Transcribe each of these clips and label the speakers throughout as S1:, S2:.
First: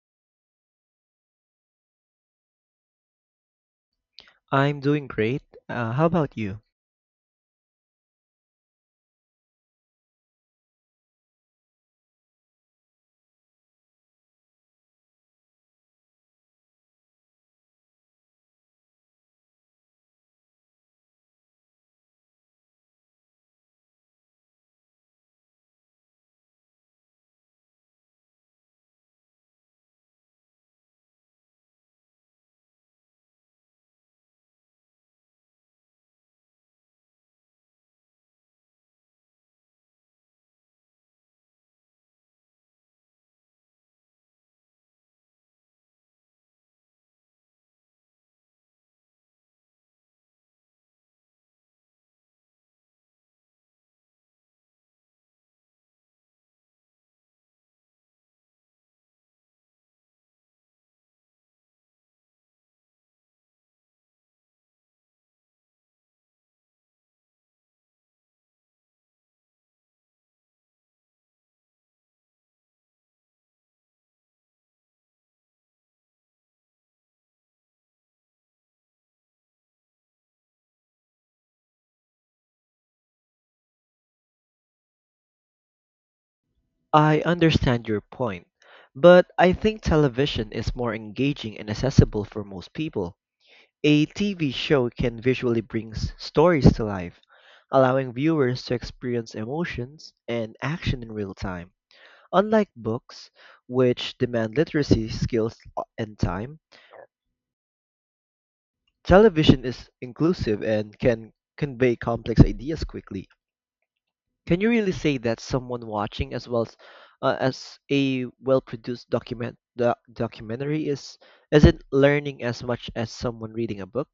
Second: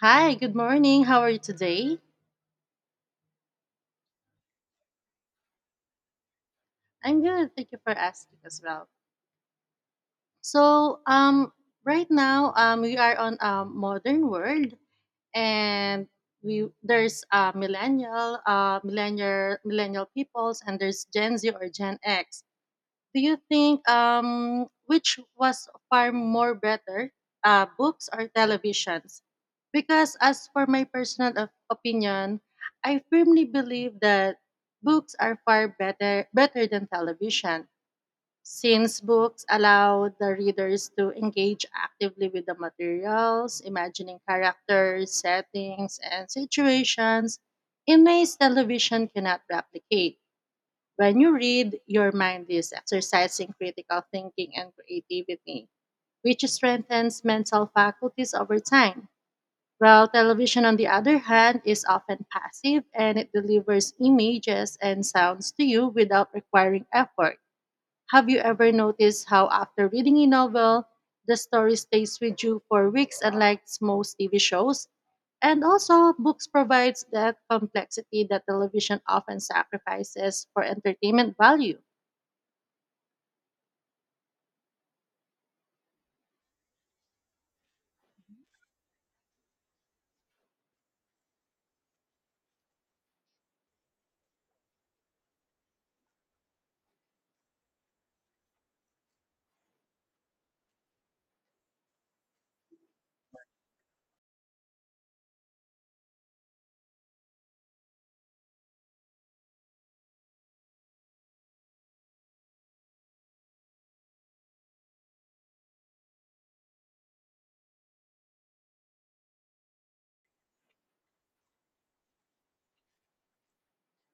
S1: Hi, good morning. How are you today?
S2: I'm doing great. How about you?
S1: I'm good. Thank you for asking as well. So, um, right now, we are on a modern world, and we there's millennial, millennial peoples, and there's Gen Z or Gen X. Do you think which was far more better, books or televisions? Because as for my personal opinion, I firmly believe that books are far better than television since books allow the readers to engage actively with the materials, imagining characters, settings, and situations in ways television cannot replicate. When you read, your mind is exercising critical thinking and creativity, which strengthens mental faculties over time. While television, on the other hand, is often passive and it delivers images and sounds to you without requiring effort. Have you ever noticed how, after reading a novel, the story stays with you for weeks, unlike most TV shows? And also, books provides that complexity that television often sacrifices for entertainment value.
S2: I understand your point, but I think television is more engaging and accessible for most people. A TV show can visually bring stories to life, allowing viewers to experience emotions and action in real time. Unlike books, which demand literacy skills and time, television is inclusive and can convey complex ideas quickly. Can you really say that someone watching as well as a well-produced documentary is isn't learning as much as someone reading a book?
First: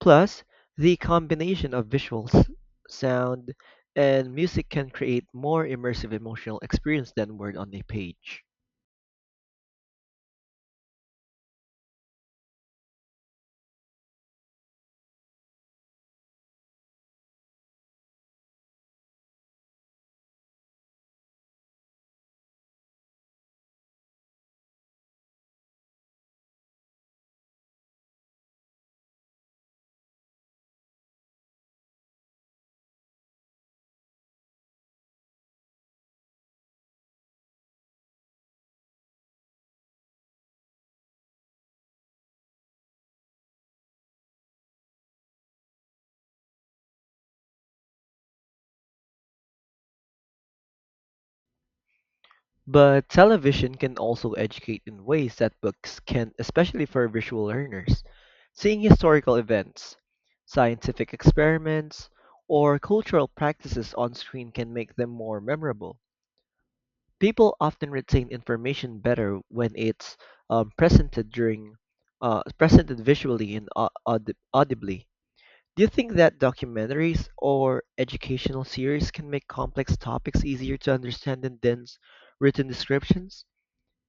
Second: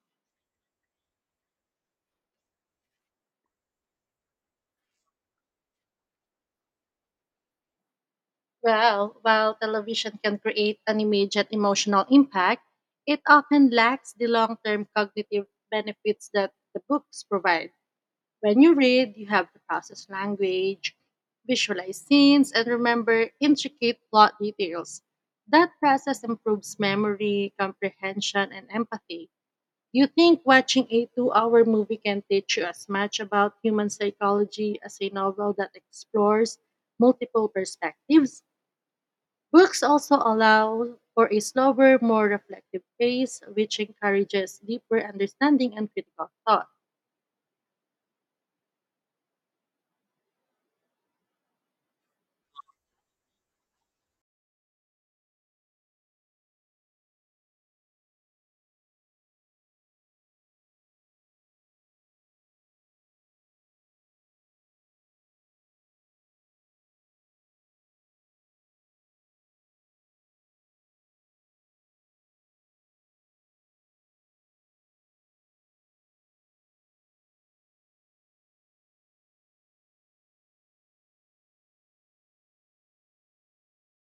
S2: Plus, the combination of visuals, sound, and music can create more immersive emotional experience than word on a page.
S1: Well, while television can create an immediate emotional impact, it often lacks the long term cognitive benefits that the books provide. When you read, you have to process language, visualize scenes, and remember intricate plot details. That process improves memory, comprehension, and empathy. You think watching a 2 hour movie can teach you as much about human psychology as a novel that explores multiple perspectives? Books also allow for a slower, more reflective pace, which encourages deeper understanding and critical thought.
S2: But television can also educate in ways that books can, especially for visual learners. Seeing historical events, scientific experiments, or cultural practices on screen can make them more memorable. People often retain information better when it's um, presented during presented visually and audibly. Do you think that documentaries or educational series can make complex topics easier to understand than dense written descriptions?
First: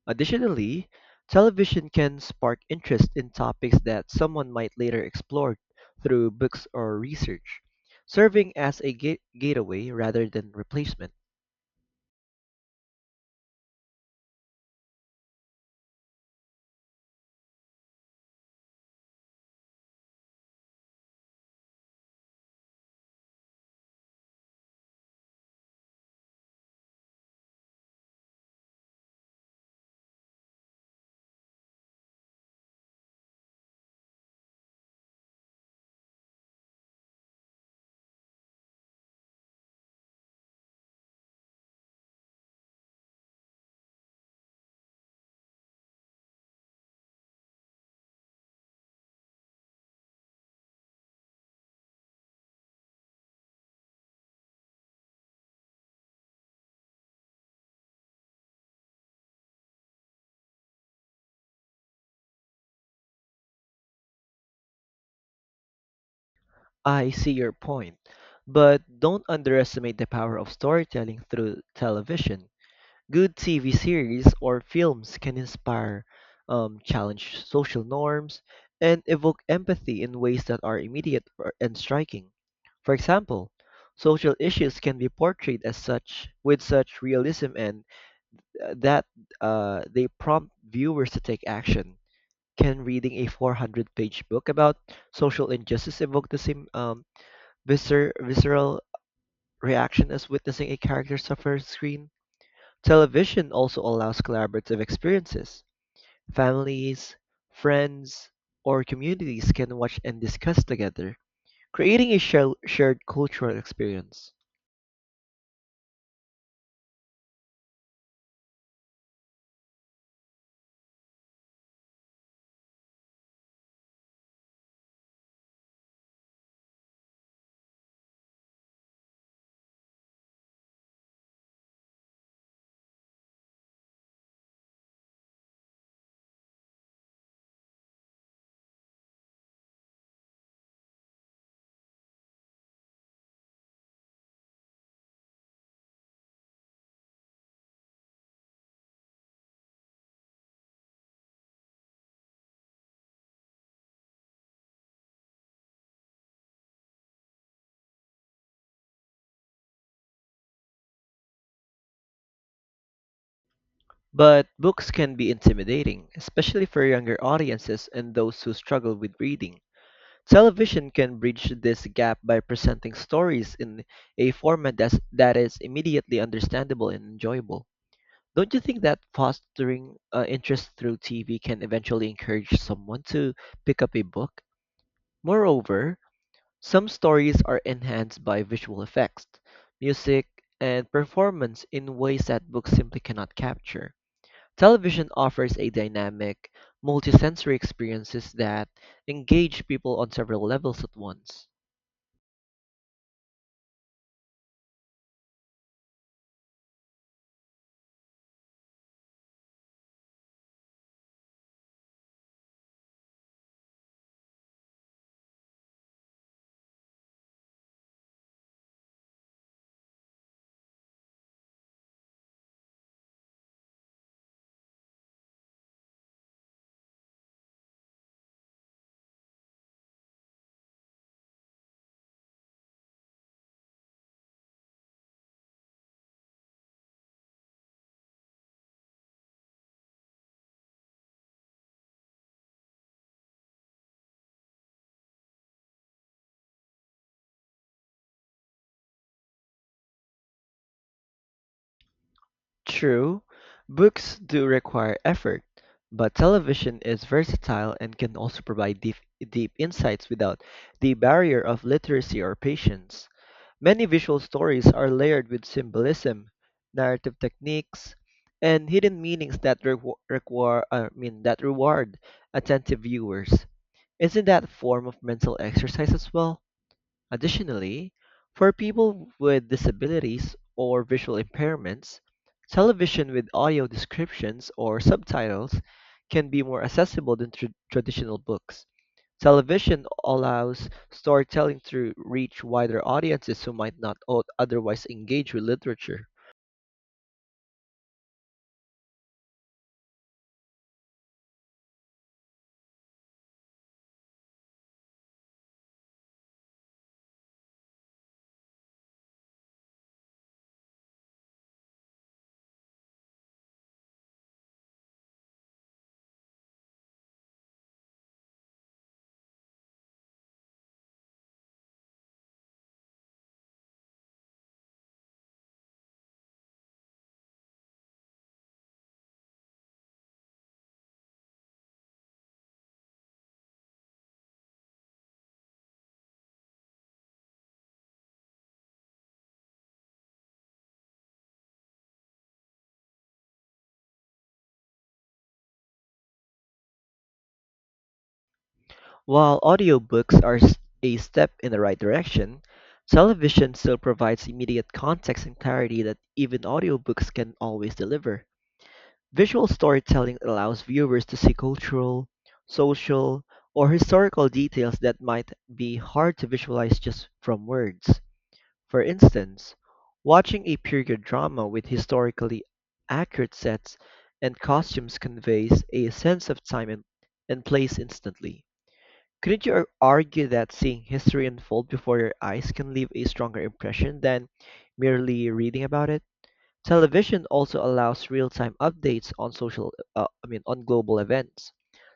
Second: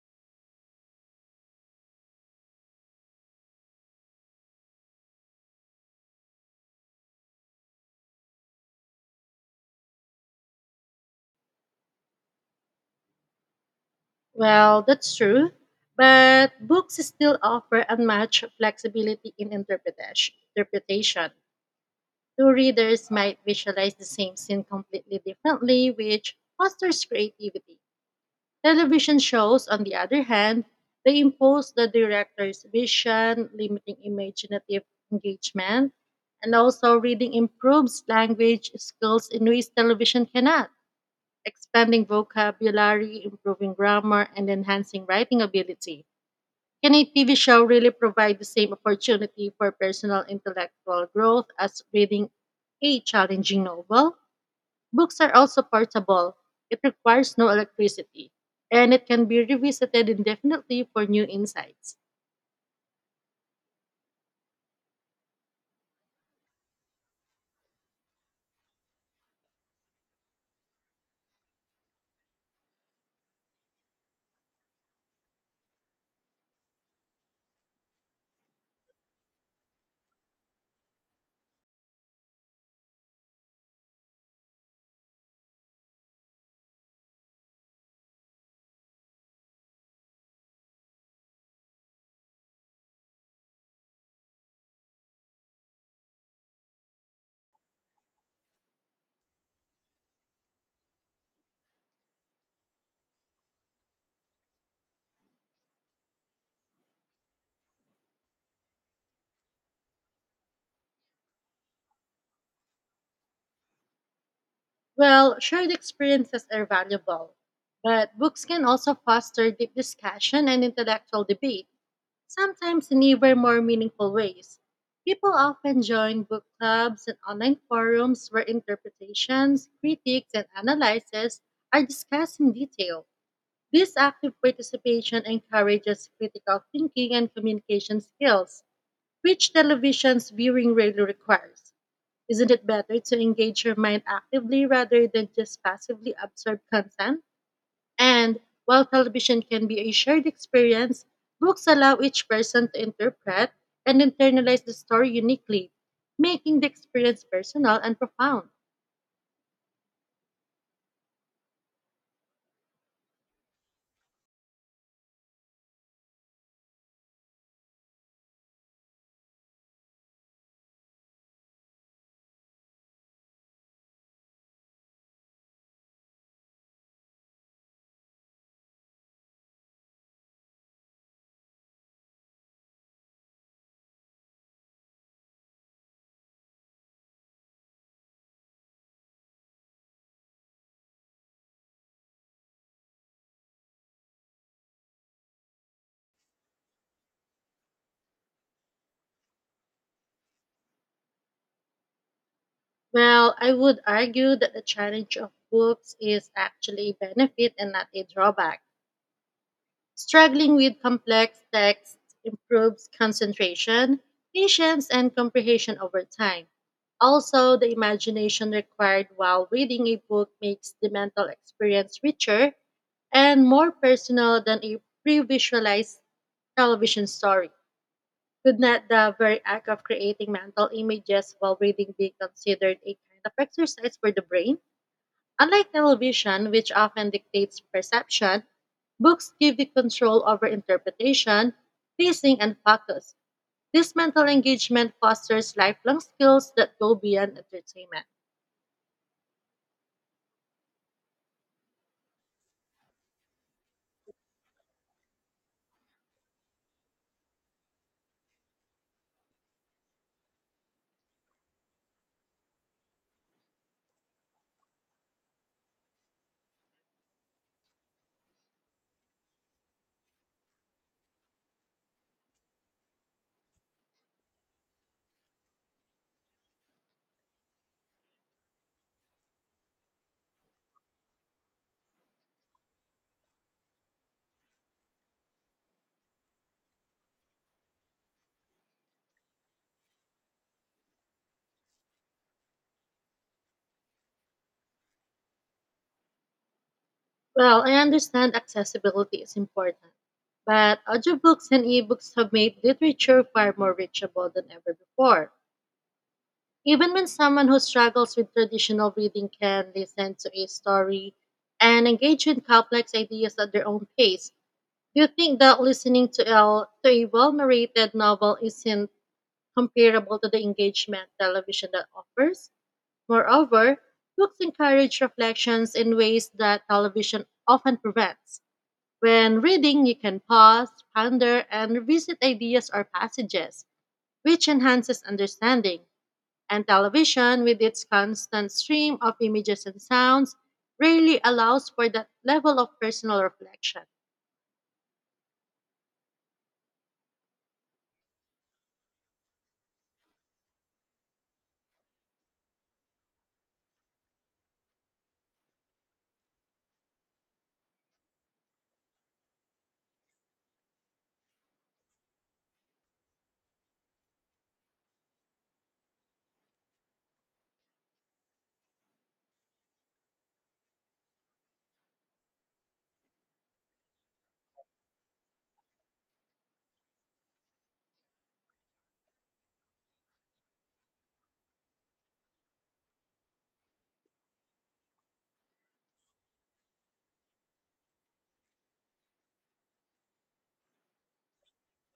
S2: Additionally, television can spark interest in topics that someone might later explore through books or research, serving as a gateway rather than replacement.
S1: Well, that's true, but books still offer unmatched flexibility in interpretation. Two readers might visualize the same scene completely differently, which fosters creativity. Television shows, on the other hand, they impose the director's vision, limiting imaginative engagement, and also reading improves language skills in ways television cannot, expanding vocabulary, improving grammar, and enhancing writing ability. Can a TV show really provide the same opportunity for personal intellectual growth as reading a challenging novel? Books are also portable. It requires no electricity, and it can be revisited indefinitely for new insights.
S2: I see your point, but don't underestimate the power of storytelling through television. Good TV series or films can inspire, challenge social norms, and evoke empathy in ways that are immediate and striking. For example, social issues can be portrayed as such with such realism and that they prompt viewers to take action. Can reading a 400-page book about social injustice evoke the same visceral reaction as witnessing a character suffer on screen? Television also allows collaborative experiences. Families, friends, or communities can watch and discuss together, creating a shared cultural experience.
S1: Well, shared experiences are valuable, but books can also foster deep discussion and intellectual debate, sometimes in even more meaningful ways. People often join book clubs and online forums where interpretations, critiques, and analyses are discussed in detail. This active participation encourages critical thinking and communication skills, which television's viewing rarely requires. Isn't it better to engage your mind actively rather than just passively absorb content? And while television can be a shared experience, books allow each person to interpret and internalize the story uniquely, making the experience personal and profound.
S2: But books can be intimidating, especially for younger audiences and those who struggle with reading. Television can bridge this gap by presenting stories in a format that is immediately understandable and enjoyable. Don't you think that fostering interest through TV can eventually encourage someone to pick up a book? Moreover, some stories are enhanced by visual effects, music, and performance in ways that books simply cannot capture. Television offers a dynamic, multisensory experiences that engage people on several levels at once.
S1: Well, I would argue that the challenge of books is actually a benefit and not a drawback. Struggling with complex texts improves concentration, patience, and comprehension over time. Also, the imagination required while reading a book makes the mental experience richer and more personal than a pre visualized television story. Could not the very act of creating mental images while reading be considered a kind of exercise for the brain? Unlike television, which often dictates perception, books give you control over interpretation, pacing, and focus. This mental engagement fosters lifelong skills that go beyond entertainment.
S2: True, books do require effort, but television is versatile and can also provide deep, deep insights without the barrier of literacy or patience. Many visual stories are layered with symbolism, narrative techniques, and hidden meanings that that reward attentive viewers. Isn't that a form of mental exercise as well? Additionally, for people with disabilities or visual impairments, television with audio descriptions or subtitles can be more accessible than traditional books. Television allows storytelling to reach wider audiences who might not otherwise engage with literature.
S1: Well, I understand accessibility is important, but audiobooks and ebooks have made literature far more reachable than ever before. Even when someone who struggles with traditional reading can listen to a story and engage in complex ideas at their own pace, do you think that listening to to a well narrated novel isn't comparable to the engagement television that offers? Moreover, books encourage reflections in ways that television often prevents. When reading, you can pause, ponder, and revisit ideas or passages, which enhances understanding. And television, with its constant stream of images and sounds, rarely allows for that level of personal reflection.
S2: While audiobooks are a step in the right direction, television still provides immediate context and clarity that even audiobooks can always deliver. Visual storytelling allows viewers to see cultural, social, or historical details that might be hard to visualize just from words. For instance, watching a period drama with historically accurate sets and costumes conveys a sense of time and, place instantly. Couldn't you argue that seeing history unfold before your eyes can leave a stronger impression than merely reading about it? Television also allows real-time updates on social, I mean, on global events,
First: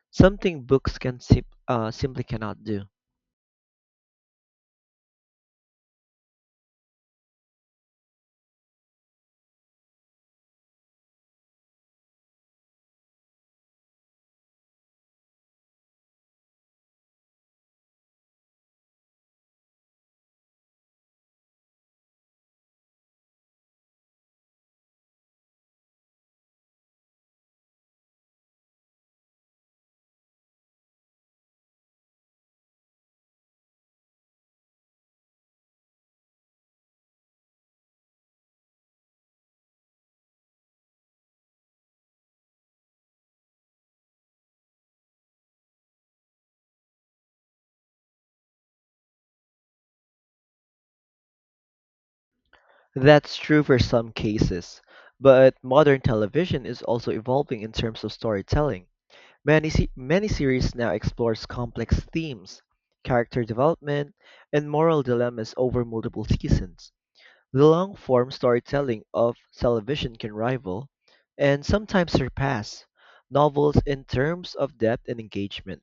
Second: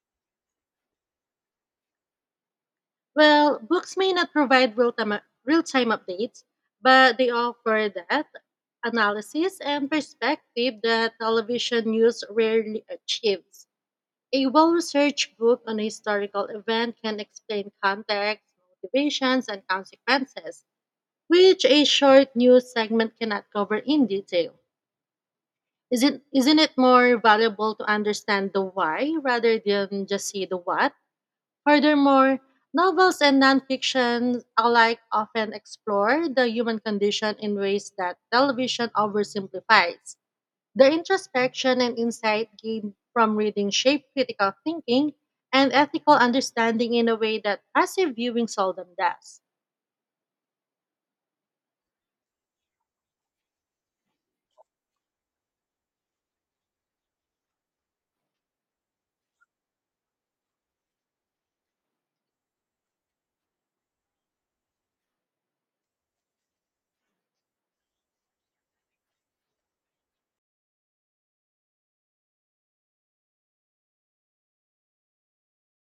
S2: something books can simply cannot do.
S1: Well, books may not provide real time updates, but they offer that analysis and perspective that television news rarely achieves. A well researched book on a historical event can explain context, motivations, and consequences, which a short news segment cannot cover in detail. Isn't it more valuable to understand the why rather than just see the what? Furthermore, novels and nonfiction alike often explore the human condition in ways that television oversimplifies. The introspection and insight gained from reading shape critical thinking and ethical understanding in a way that passive viewing seldom does.
S2: That's true for some cases, but modern television is also evolving in terms of storytelling. Many series now explores complex themes, character development, and moral dilemmas over multiple seasons. The long form storytelling of television can rival, and sometimes surpass, novels in terms of depth and engagement.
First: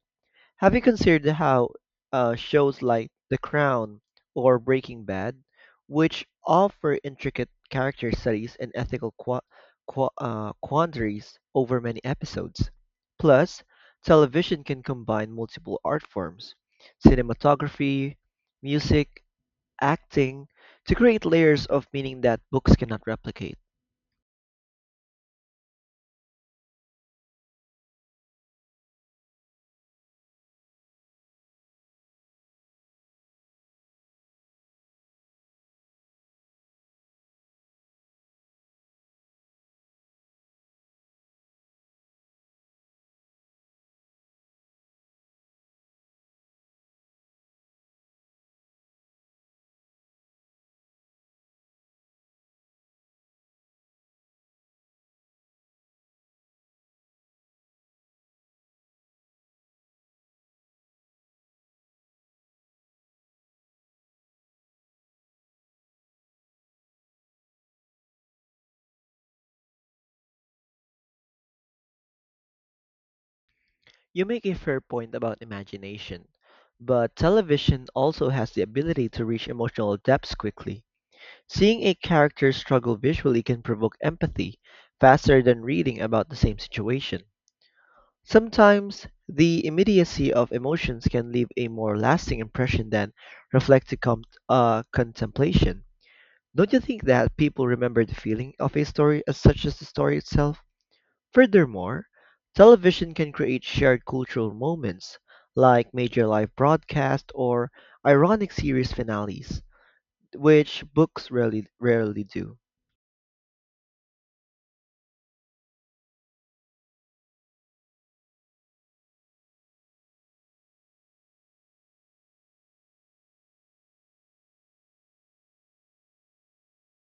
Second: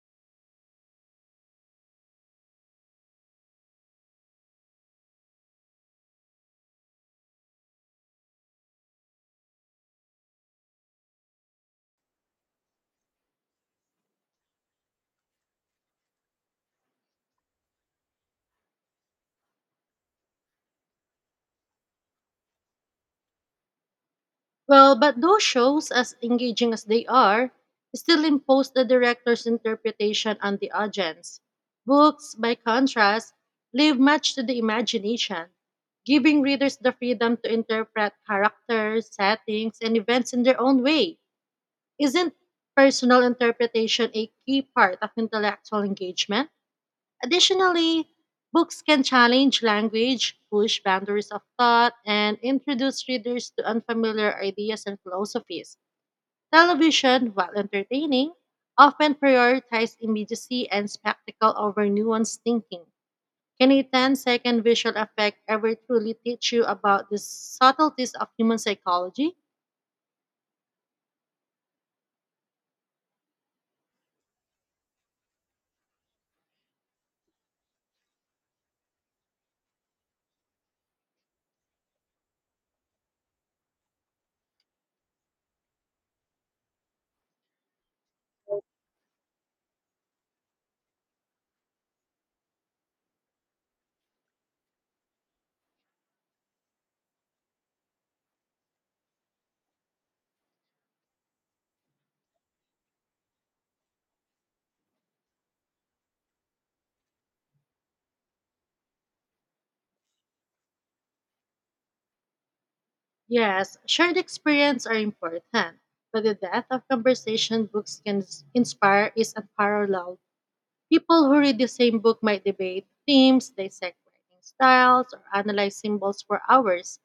S2: Have you considered how shows like The Crown or Breaking Bad, which offer intricate character studies and ethical quandaries over many episodes? Plus, television can combine multiple art forms: cinematography, music, acting, to create layers of meaning that books cannot replicate.
S1: Well, but those shows, as engaging as they are, still impose the director's interpretation on the audience. Books, by contrast, leave much to the imagination, giving readers the freedom to interpret characters, settings, and events in their own way. Isn't personal interpretation a key part of intellectual engagement? Additionally, books can challenge language, push boundaries of thought, and introduce readers to unfamiliar ideas and philosophies. Television, while entertaining, often prioritizes immediacy and spectacle over nuanced thinking. Can a ten-second visual effect ever truly teach you about the subtleties of human psychology?
S2: You make a fair point about imagination, but television also has the ability to reach emotional depths quickly. Seeing a character struggle visually can provoke empathy faster than reading about the same situation. Sometimes, the immediacy of emotions can leave a more lasting impression than reflective contemplation. Don't you think that people remember the feeling of a story as such as the story itself? Furthermore, television can create shared cultural moments, like major live broadcasts or ironic series finales, which books rarely, rarely do.
S1: Yes, shared experience are important, but the depth of conversation books can inspire is unparalleled. People who read the same book might debate themes, dissect writing styles, or analyze symbols for hours.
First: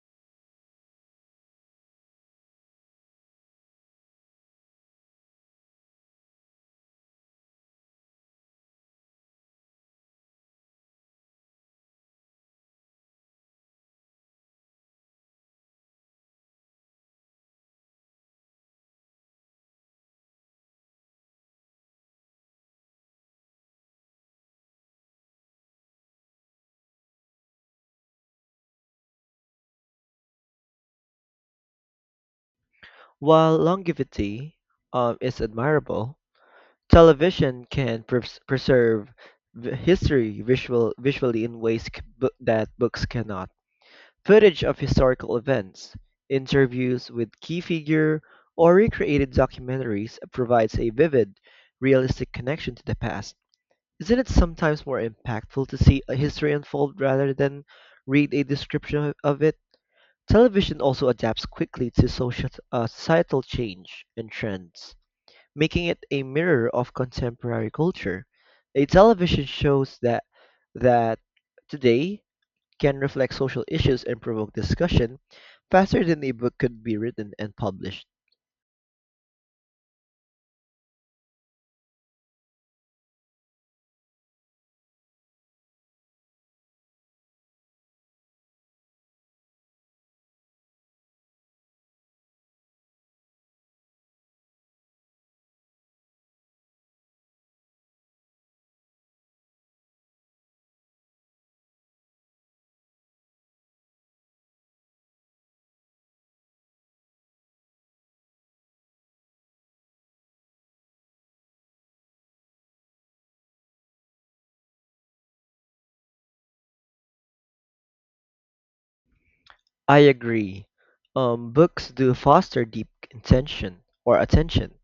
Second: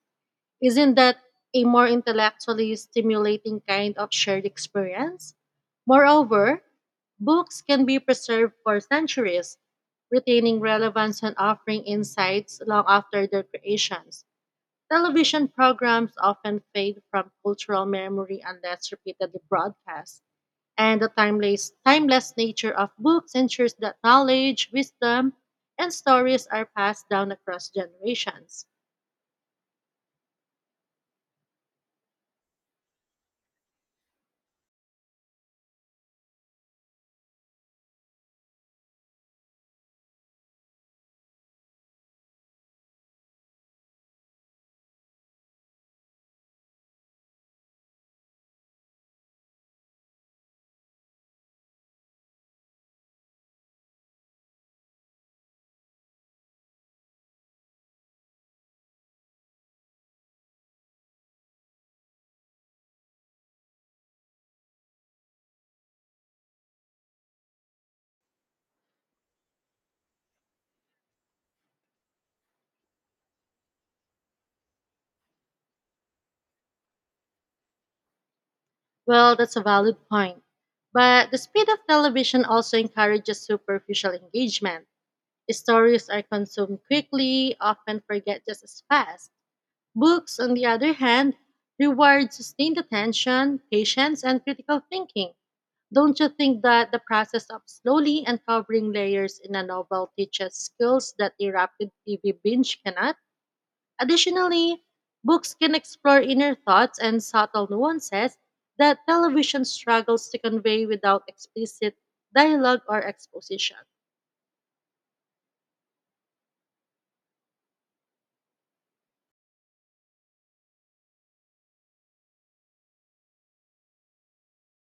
S1: Isn't that a more intellectually stimulating kind of shared experience? Moreover, books can be preserved for centuries, retaining relevance and offering insights long after their creations. Television programs often fade from cultural memory unless repeatedly broadcast, and the timeless nature of books ensures that knowledge, wisdom, and stories are passed down across generations.
S2: While longevity is admirable, television can preserve history visually in ways that books cannot. Footage of historical events, interviews with key figure, or recreated documentaries provides a vivid, realistic connection to the past. Isn't it sometimes more impactful to see a history unfold rather than read a description of it? Television also adapts quickly to societal change and trends, making it a mirror of contemporary culture. A television shows that today can reflect social issues and provoke discussion faster than a book could be written and published.
S1: Well, that's a valid point. But the speed of television also encourages superficial engagement. Stories are consumed quickly, often forget just as fast. Books, on the other hand, reward sustained attention, patience, and critical thinking. Don't you think that the process of slowly uncovering layers in a novel teaches skills that a rapid TV binge cannot? Additionally, books can explore inner thoughts and subtle nuances that television struggles to convey without explicit dialogue or exposition.
S2: I agree. Books do foster deep intention or attention,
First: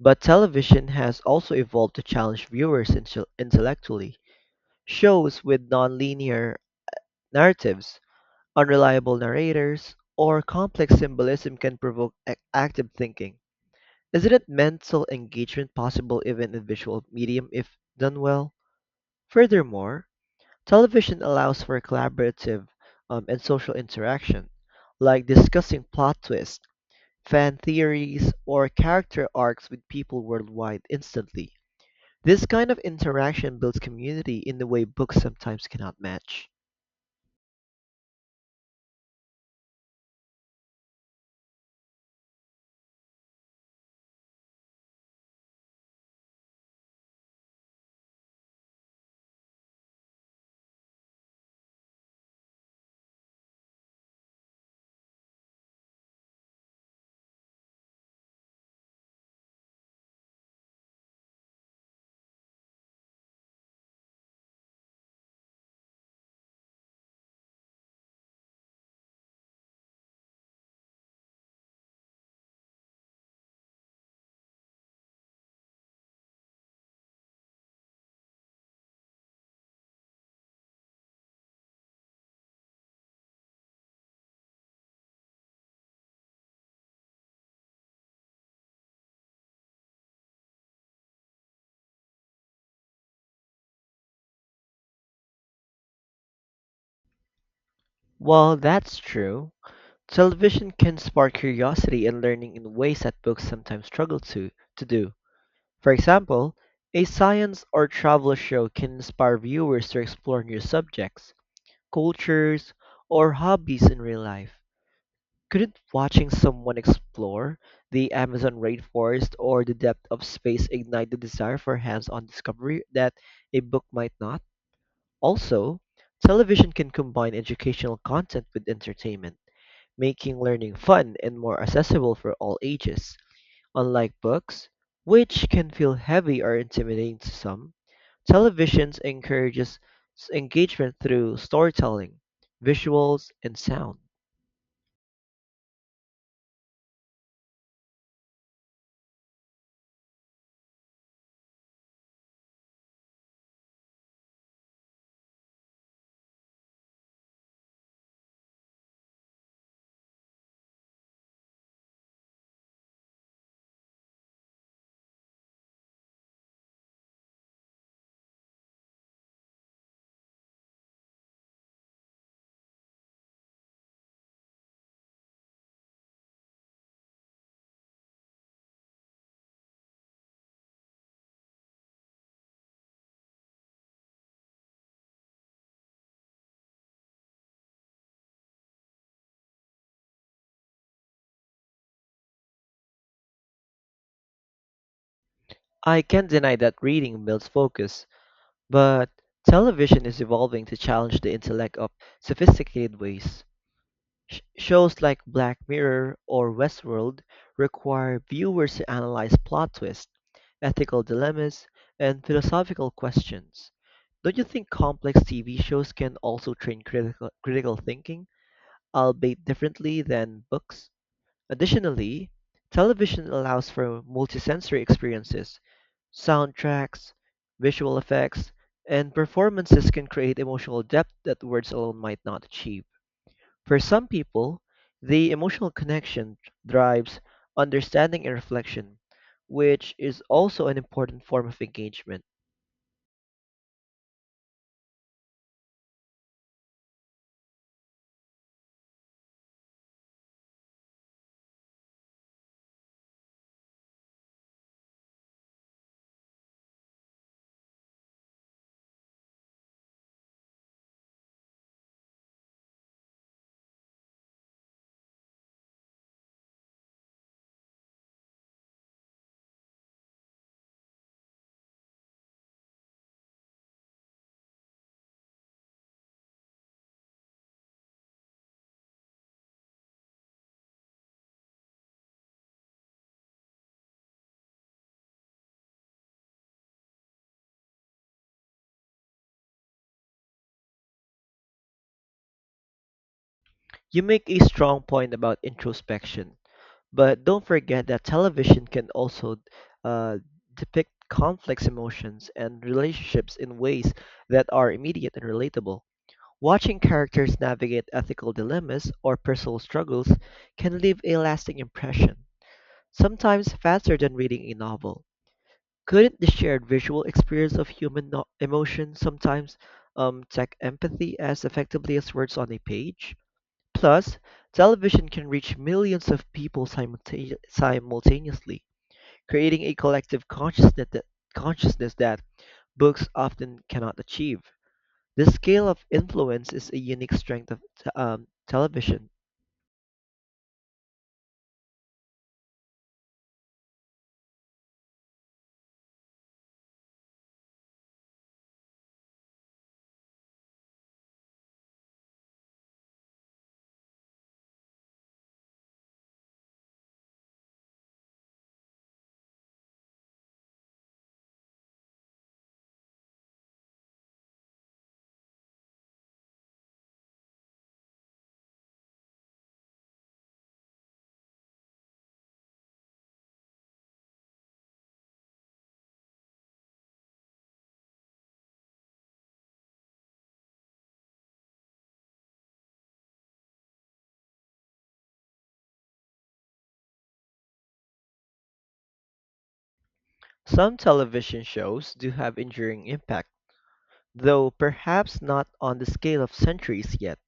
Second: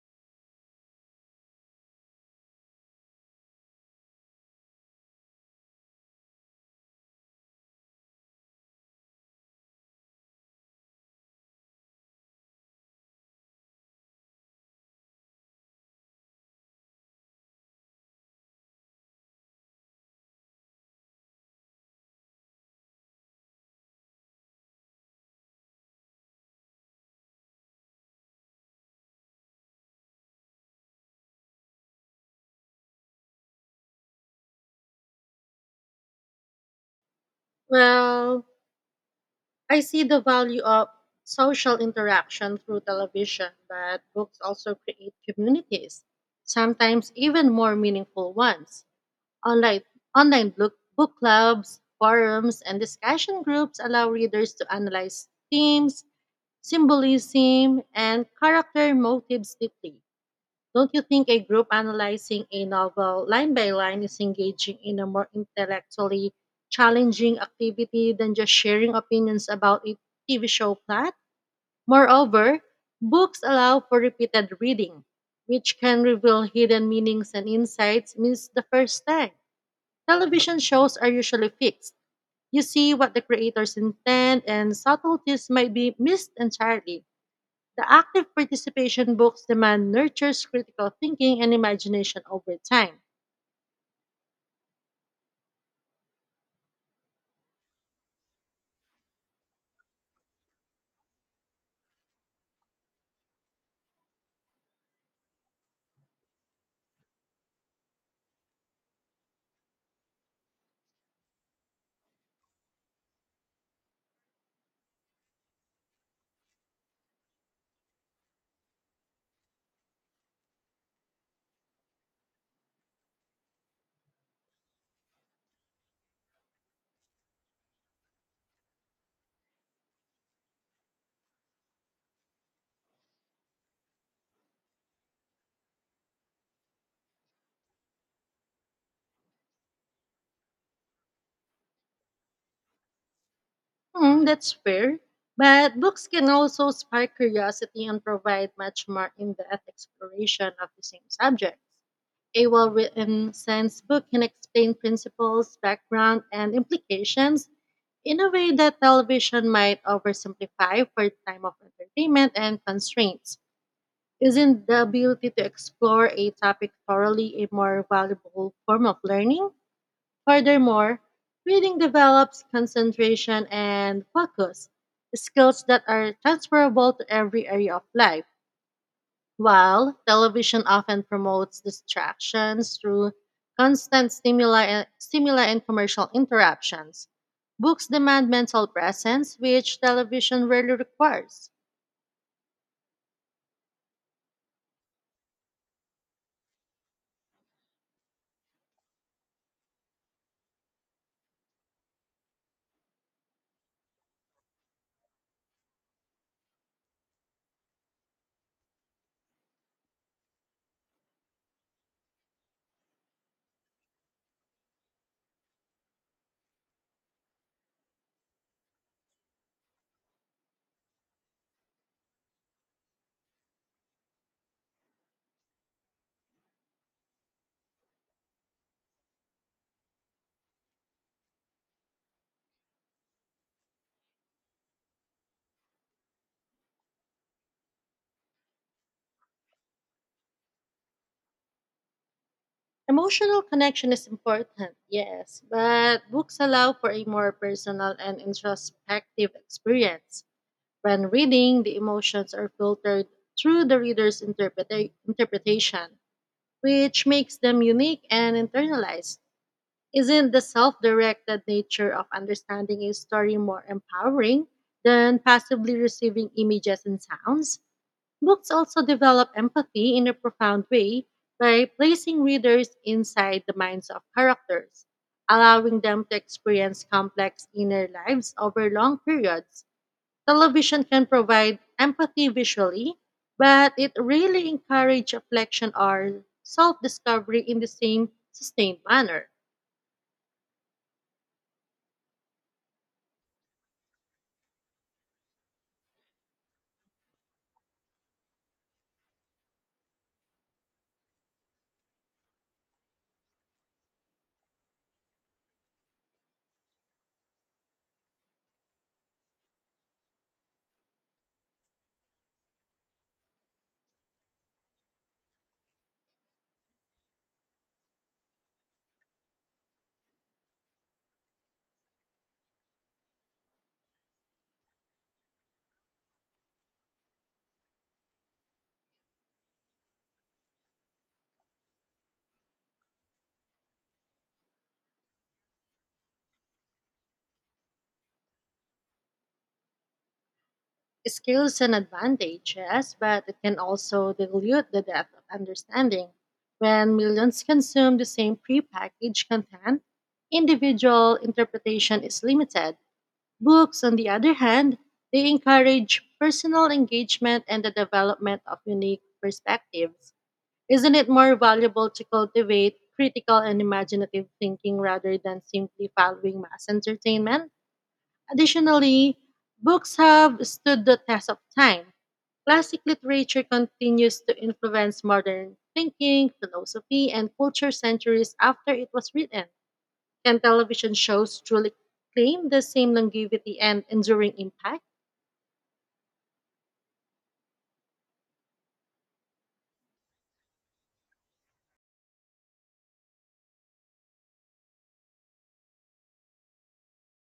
S2: but television has also evolved to challenge viewers intellectually. Shows with non-linear narratives, unreliable narrators, or complex symbolism can provoke active thinking. Isn't it mental engagement possible even in visual medium if done well? Furthermore, television allows for collaborative and social interaction, like discussing plot twists, fan theories, or character arcs with people worldwide instantly. This kind of interaction builds community in the way books sometimes cannot match.
S1: Well, I see the value of social interaction through television, but books also create communities, sometimes even more meaningful ones. Online, online book clubs, forums, and discussion groups allow readers to analyze themes, symbolism, and character motives deeply. Don't you think a group analyzing a novel line by line is engaging in a more intellectually challenging activity than just sharing opinions about a TV show plot? Moreover, books allow for repeated reading, which can reveal hidden meanings and insights missed the first time. Television shows are usually fixed. You see what the creators intend, and subtleties might be missed entirely. The active participation books demand nurtures critical thinking and imagination over time.
S2: While that's true, television can spark curiosity and learning in ways that books sometimes struggle to do. For example, a science or travel show can inspire viewers to explore new subjects, cultures, or hobbies in real life. Couldn't watching someone explore the Amazon rainforest or the depth of space ignite the desire for hands on discovery that a book might not? Also, television can combine educational content with entertainment, making learning fun and more accessible for all ages. Unlike books, which can feel heavy or intimidating to some, television encourages engagement through storytelling, visuals, and sound.
S1: Hmm, that's fair. But books can also spark curiosity and provide much more in depth exploration of the same subject. A well written science book can explain principles, background, and implications in a way that television might oversimplify for time of entertainment and constraints. Isn't the ability to explore a topic thoroughly a more valuable form of learning? Furthermore, reading develops concentration and focus, skills that are transferable to every area of life. While television often promotes distractions through constant stimuli and commercial interruptions, books demand mental presence, which television rarely requires.
S2: I can't deny that reading builds focus, but television is evolving to challenge the intellect of sophisticated ways. Shows like Black Mirror or Westworld require viewers to analyze plot twists, ethical dilemmas, and philosophical questions. Don't you think complex TV shows can also train critical, critical thinking, albeit differently than books? Additionally, television allows for multisensory experiences. Soundtracks, visual effects, and performances can create emotional depth that words alone might not achieve. For some people, the emotional connection drives understanding and reflection, which is also an important form of engagement.
S1: Emotional connection is important, yes, but books allow for a more personal and introspective experience. When reading, the emotions are filtered through the reader's interpretation, which makes them unique and internalized. Isn't the self directed nature of understanding a story more empowering than passively receiving images and sounds? Books also develop empathy in a profound way by placing readers inside the minds of characters, allowing them to experience complex inner lives over long periods. Television can provide empathy visually, but it rarely encourages reflection or self discovery in the same sustained manner.
S2: You make a strong point about introspection, but don't forget that television can also uh, depict complex emotions and relationships in ways that are immediate and relatable. Watching characters navigate ethical dilemmas or personal struggles can leave a lasting impression, sometimes faster than reading a novel. Couldn't the shared visual experience of human emotion sometimes tag empathy as effectively as words on a page? Plus, television can reach millions of people simultaneously, creating a collective consciousness that books often cannot achieve. This scale of influence is a unique strength of television.
S1: Skills and advantage, yes, but it can also dilute the depth of understanding. When millions consume the same prepackaged content, individual interpretation is limited. Books, on the other hand, they encourage personal engagement and the development of unique perspectives. Isn't it more valuable to cultivate critical and imaginative thinking rather than simply following mass entertainment? Additionally, books have stood the test of time. Classic literature continues to influence modern thinking, philosophy, and culture centuries after it was written. Can television shows truly claim the same longevity and enduring impact?
S2: Some television shows do have enduring impact, though perhaps not on the scale of centuries yet.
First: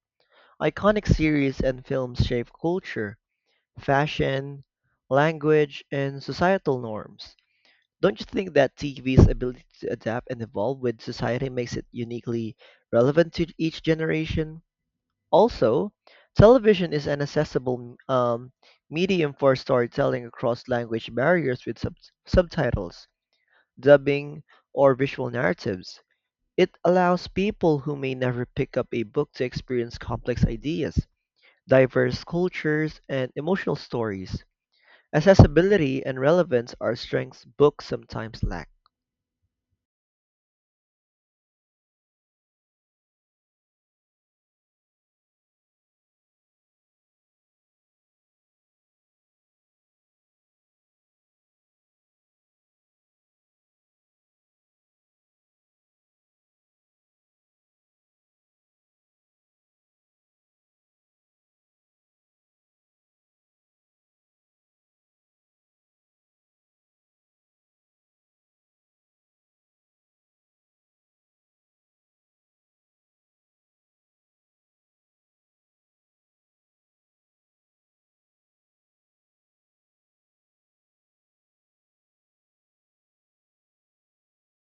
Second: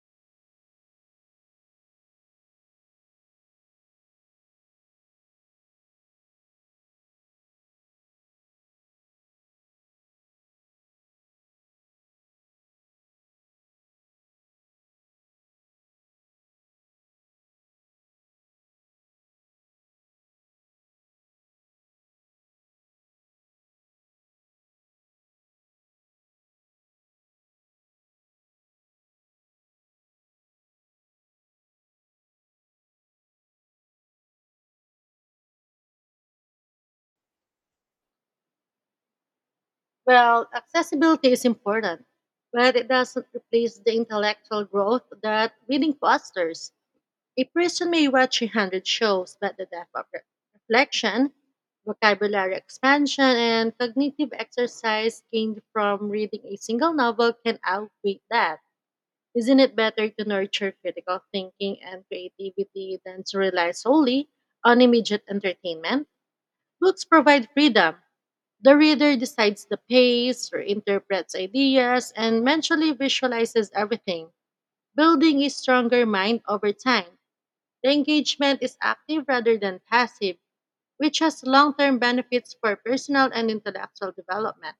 S2: Iconic series and films shape culture, fashion, language, and societal norms. Don't you think that TV's ability to adapt and evolve with society makes it uniquely relevant to each generation? Also, television is an accessible medium for storytelling across language barriers with subtitles, dubbing, or visual narratives. It allows people who may never pick up a book to experience complex ideas, diverse cultures, and emotional stories. Accessibility and relevance are strengths books sometimes lack.
S1: Well, accessibility is important, but it doesn't replace the intellectual growth that reading fosters. A person may watch 100 shows, but the depth of reflection, vocabulary expansion, and cognitive exercise gained from reading a single novel can outweigh that. Isn't it better to nurture critical thinking and creativity than to rely solely on immediate entertainment? Books provide freedom. The reader decides the pace, reinterprets ideas, and mentally visualizes everything, building a stronger mind over time. The engagement is active rather than passive, which has long term benefits for personal and intellectual development.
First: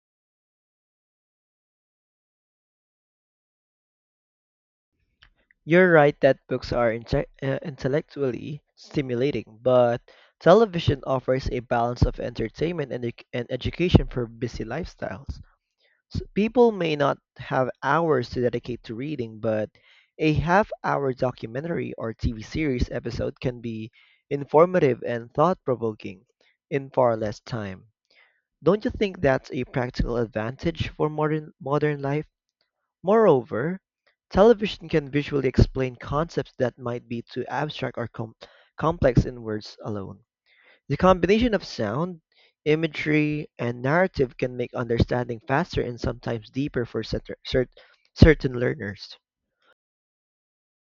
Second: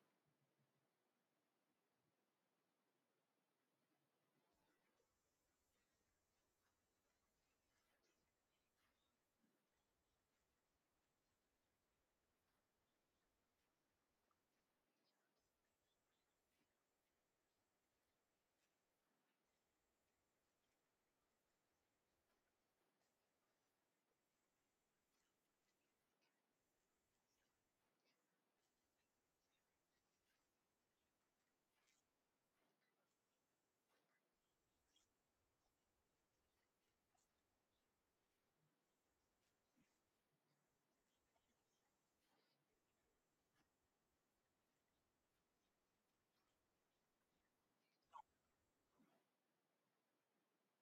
S2: You're right that books are intellectually stimulating, but television offers a balance of entertainment and education for busy lifestyles. S People may not have hours to dedicate to reading, but a half hour documentary or TV series episode can be informative and thought provoking in far less time. Don't you think that's a practical advantage for modern life? Moreover, television can visually explain concepts that might be too abstract or complex in words alone. The combination of sound, imagery, and narrative can make understanding faster and sometimes deeper for certain learners.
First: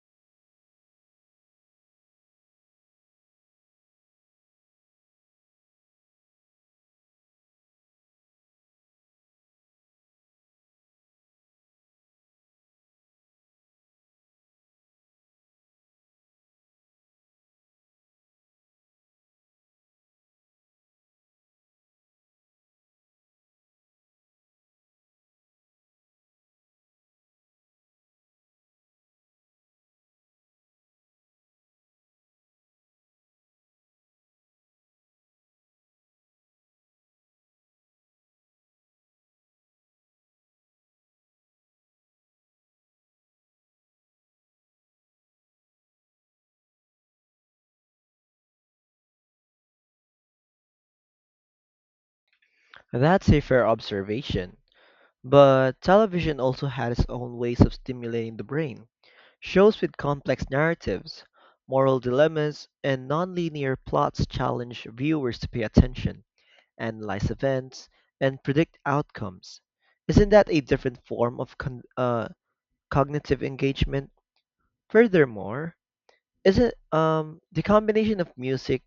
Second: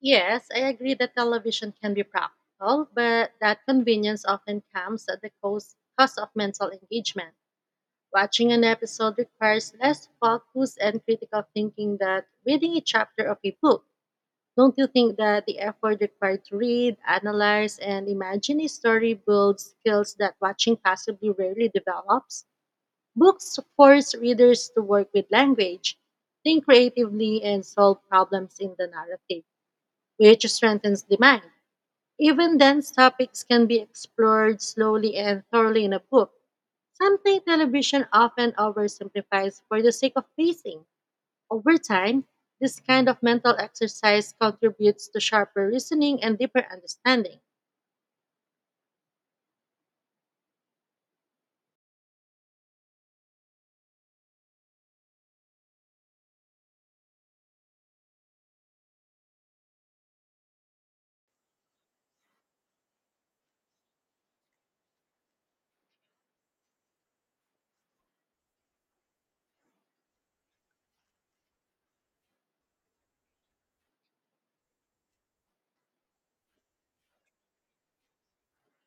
S1: Yes, I agree that television can be practical, but that convenience often comes at the cost of mental engagement. Watching an episode requires less focus and critical thinking than reading a chapter of a book. Don't you think that the effort required to read, analyze, and imagine a story builds skills that watching passively rarely develops? Books force readers to work with language, think creatively, and solve problems in the narrative, which strengthens the mind. Even dense topics can be explored slowly and thoroughly in a book. Something television often oversimplifies for the sake of pacing. Over time, this kind of mental exercise contributes to sharper reasoning and deeper understanding.
S2: That's a fair observation. But television also had its own ways of stimulating the brain. Shows with complex narratives, moral dilemmas, and nonlinear plots challenge viewers to pay attention, analyze events, and predict outcomes. Isn't that a different form of cognitive engagement? Furthermore, isn't the combination of music,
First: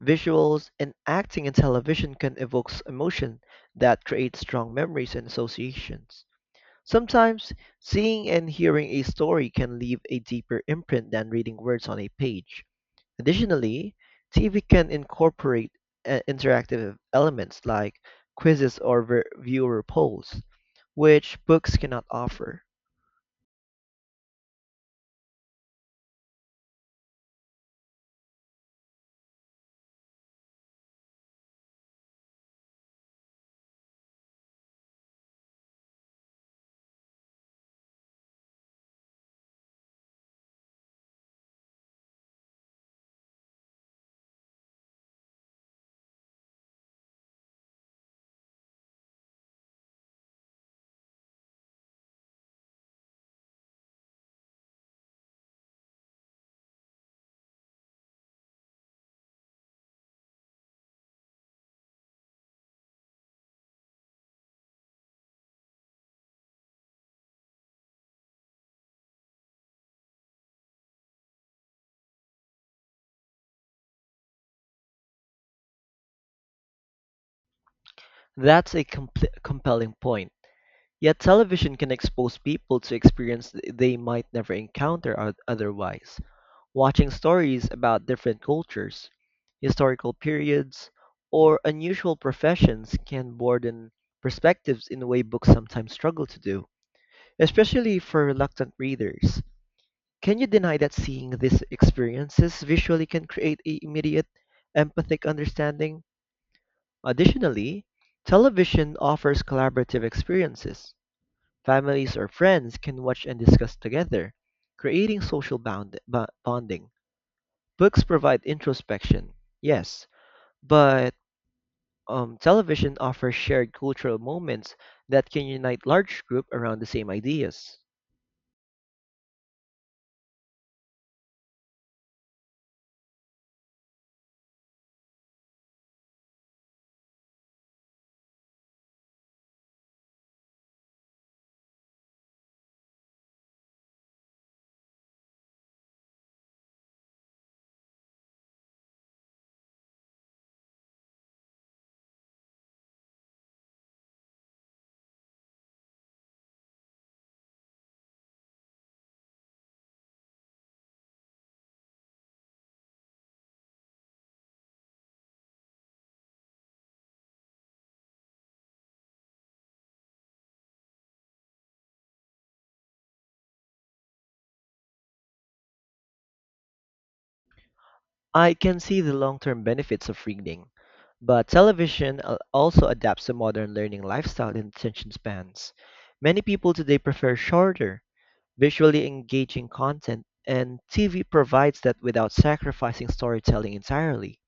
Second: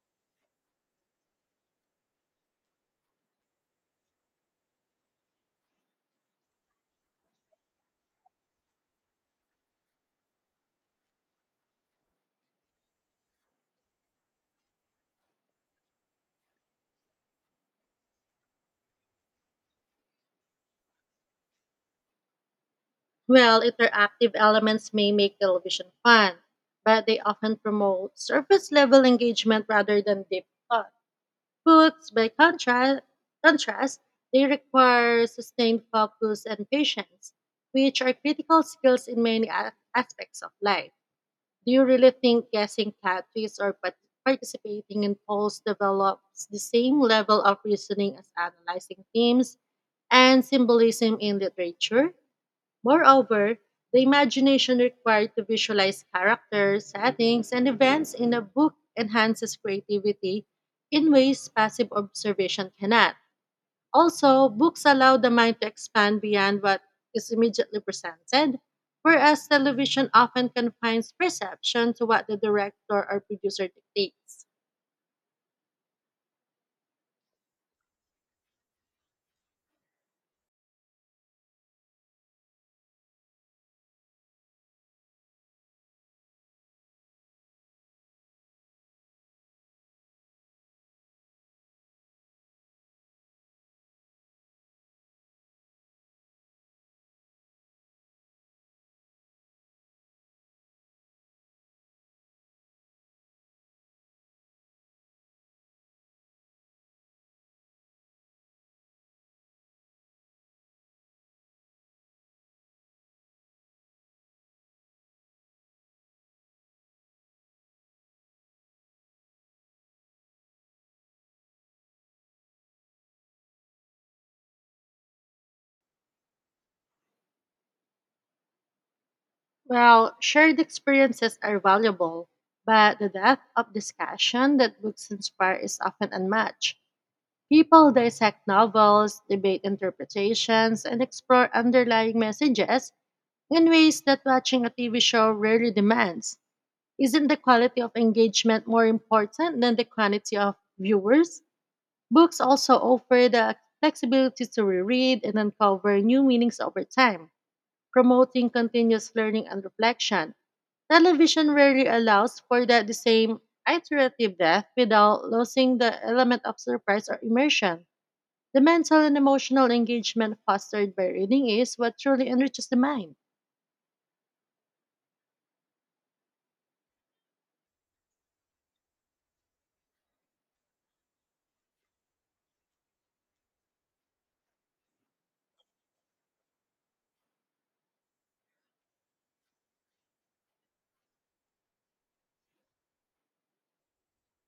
S2: visuals, and acting in television can evoke emotion that creates strong memories and associations? Sometimes, seeing and hearing a story can leave a deeper imprint than reading words on a page. Additionally, TV can incorporate interactive elements like quizzes or viewer polls, which books cannot offer.
S1: Well, interactive elements may make television fun, but they often promote surface level engagement rather than deep thought. Books, by contrast, they require sustained focus and patience, which are critical skills in many aspects of life. Do you really think guessing categories or participating in polls develops the same level of reasoning as analyzing themes and symbolism in literature? Moreover, the imagination required to visualize characters, settings, and events in a book enhances creativity in ways passive observation cannot. Also, books allow the mind to expand beyond what is immediately presented, whereas television often confines perception to what the director or producer dictates.
S2: That's a compelling point. Yet television can expose people to experience they might never encounter otherwise. Watching stories about different cultures, historical periods, or unusual professions can broaden perspectives in a way books sometimes struggle to do, especially for reluctant readers. Can you deny that seeing these experiences visually can create a immediate empathic understanding? Additionally, television offers collaborative experiences. Families or friends can watch and discuss together, creating social bonding. Books provide introspection, yes, but television offers shared cultural moments that can unite large groups around the same ideas.
S1: While shared experiences are valuable, but the depth of discussion that books inspire is often unmatched. People dissect novels, debate interpretations, and explore underlying messages in ways that watching a TV show rarely demands. Isn't the quality of engagement more important than the quantity of viewers? Books also offer the flexibility to reread and uncover new meanings over time, promoting continuous learning and reflection. Television rarely allows for that the same iterative depth without losing the element of surprise or immersion. The mental and emotional engagement fostered by reading is what truly enriches the mind.
S2: I can see the long-term benefits of reading, but television also adapts to modern learning lifestyle and attention spans. Many people today prefer shorter, visually engaging content, and TV provides that without sacrificing storytelling entirely.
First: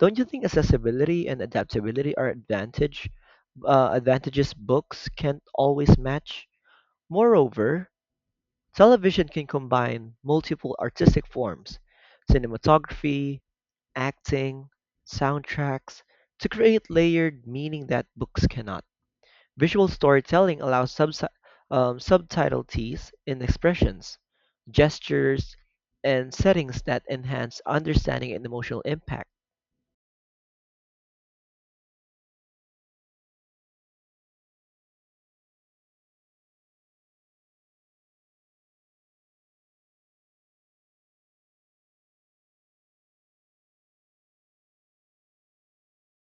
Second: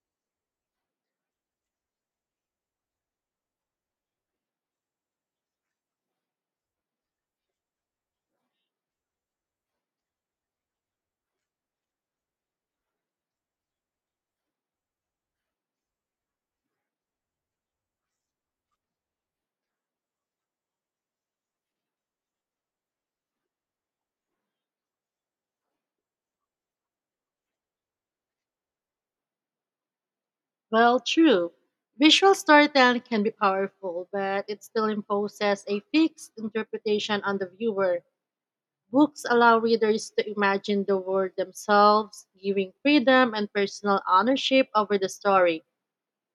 S2: Don't you think accessibility and adaptability are advantages books can't always match? Moreover, television can combine multiple artistic forms: cinematography, acting, soundtracks, to create layered meaning that books cannot. Visual storytelling allows subtleties in expressions, gestures, and settings that enhance understanding and emotional impact.
S1: Well, true. Visual storytelling can be powerful, but it still imposes a fixed interpretation on the viewer. Books allow readers to imagine the world themselves, giving freedom and personal ownership over the story.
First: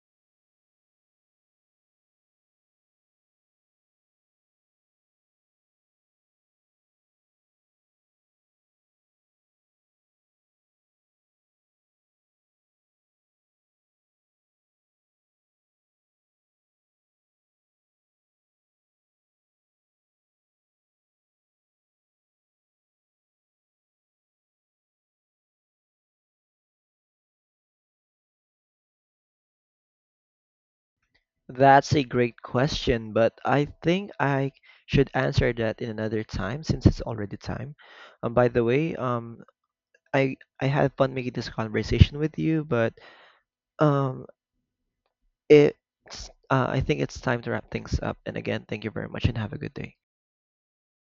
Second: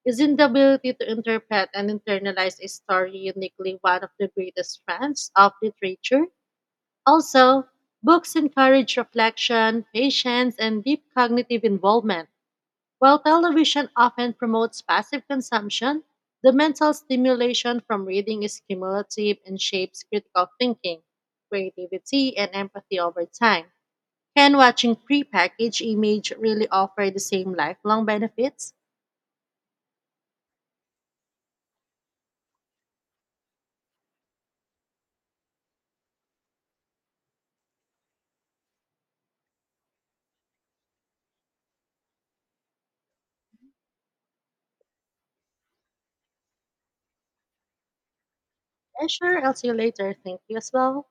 S1: Isn't the ability to interpret and internalize a story uniquely one of the greatest strengths of literature? Also, books encourage reflection, patience, and deep cognitive involvement, while television often promotes passive consumption. The mental stimulation from reading is cumulative and shapes critical thinking, creativity, and empathy over time. Can watching prepackaged image really offer the same lifelong benefits?
S2: That's a great question, but I think I should answer that in another time since it's already time. By the way, I I had fun making this conversation with you, but um, it's I think it's time to wrap things up. And again, thank you very
S1: And
S2: much and
S1: sure,
S2: have
S1: I'll
S2: a
S1: see
S2: good
S1: you
S2: day.
S1: later. Thank you as well.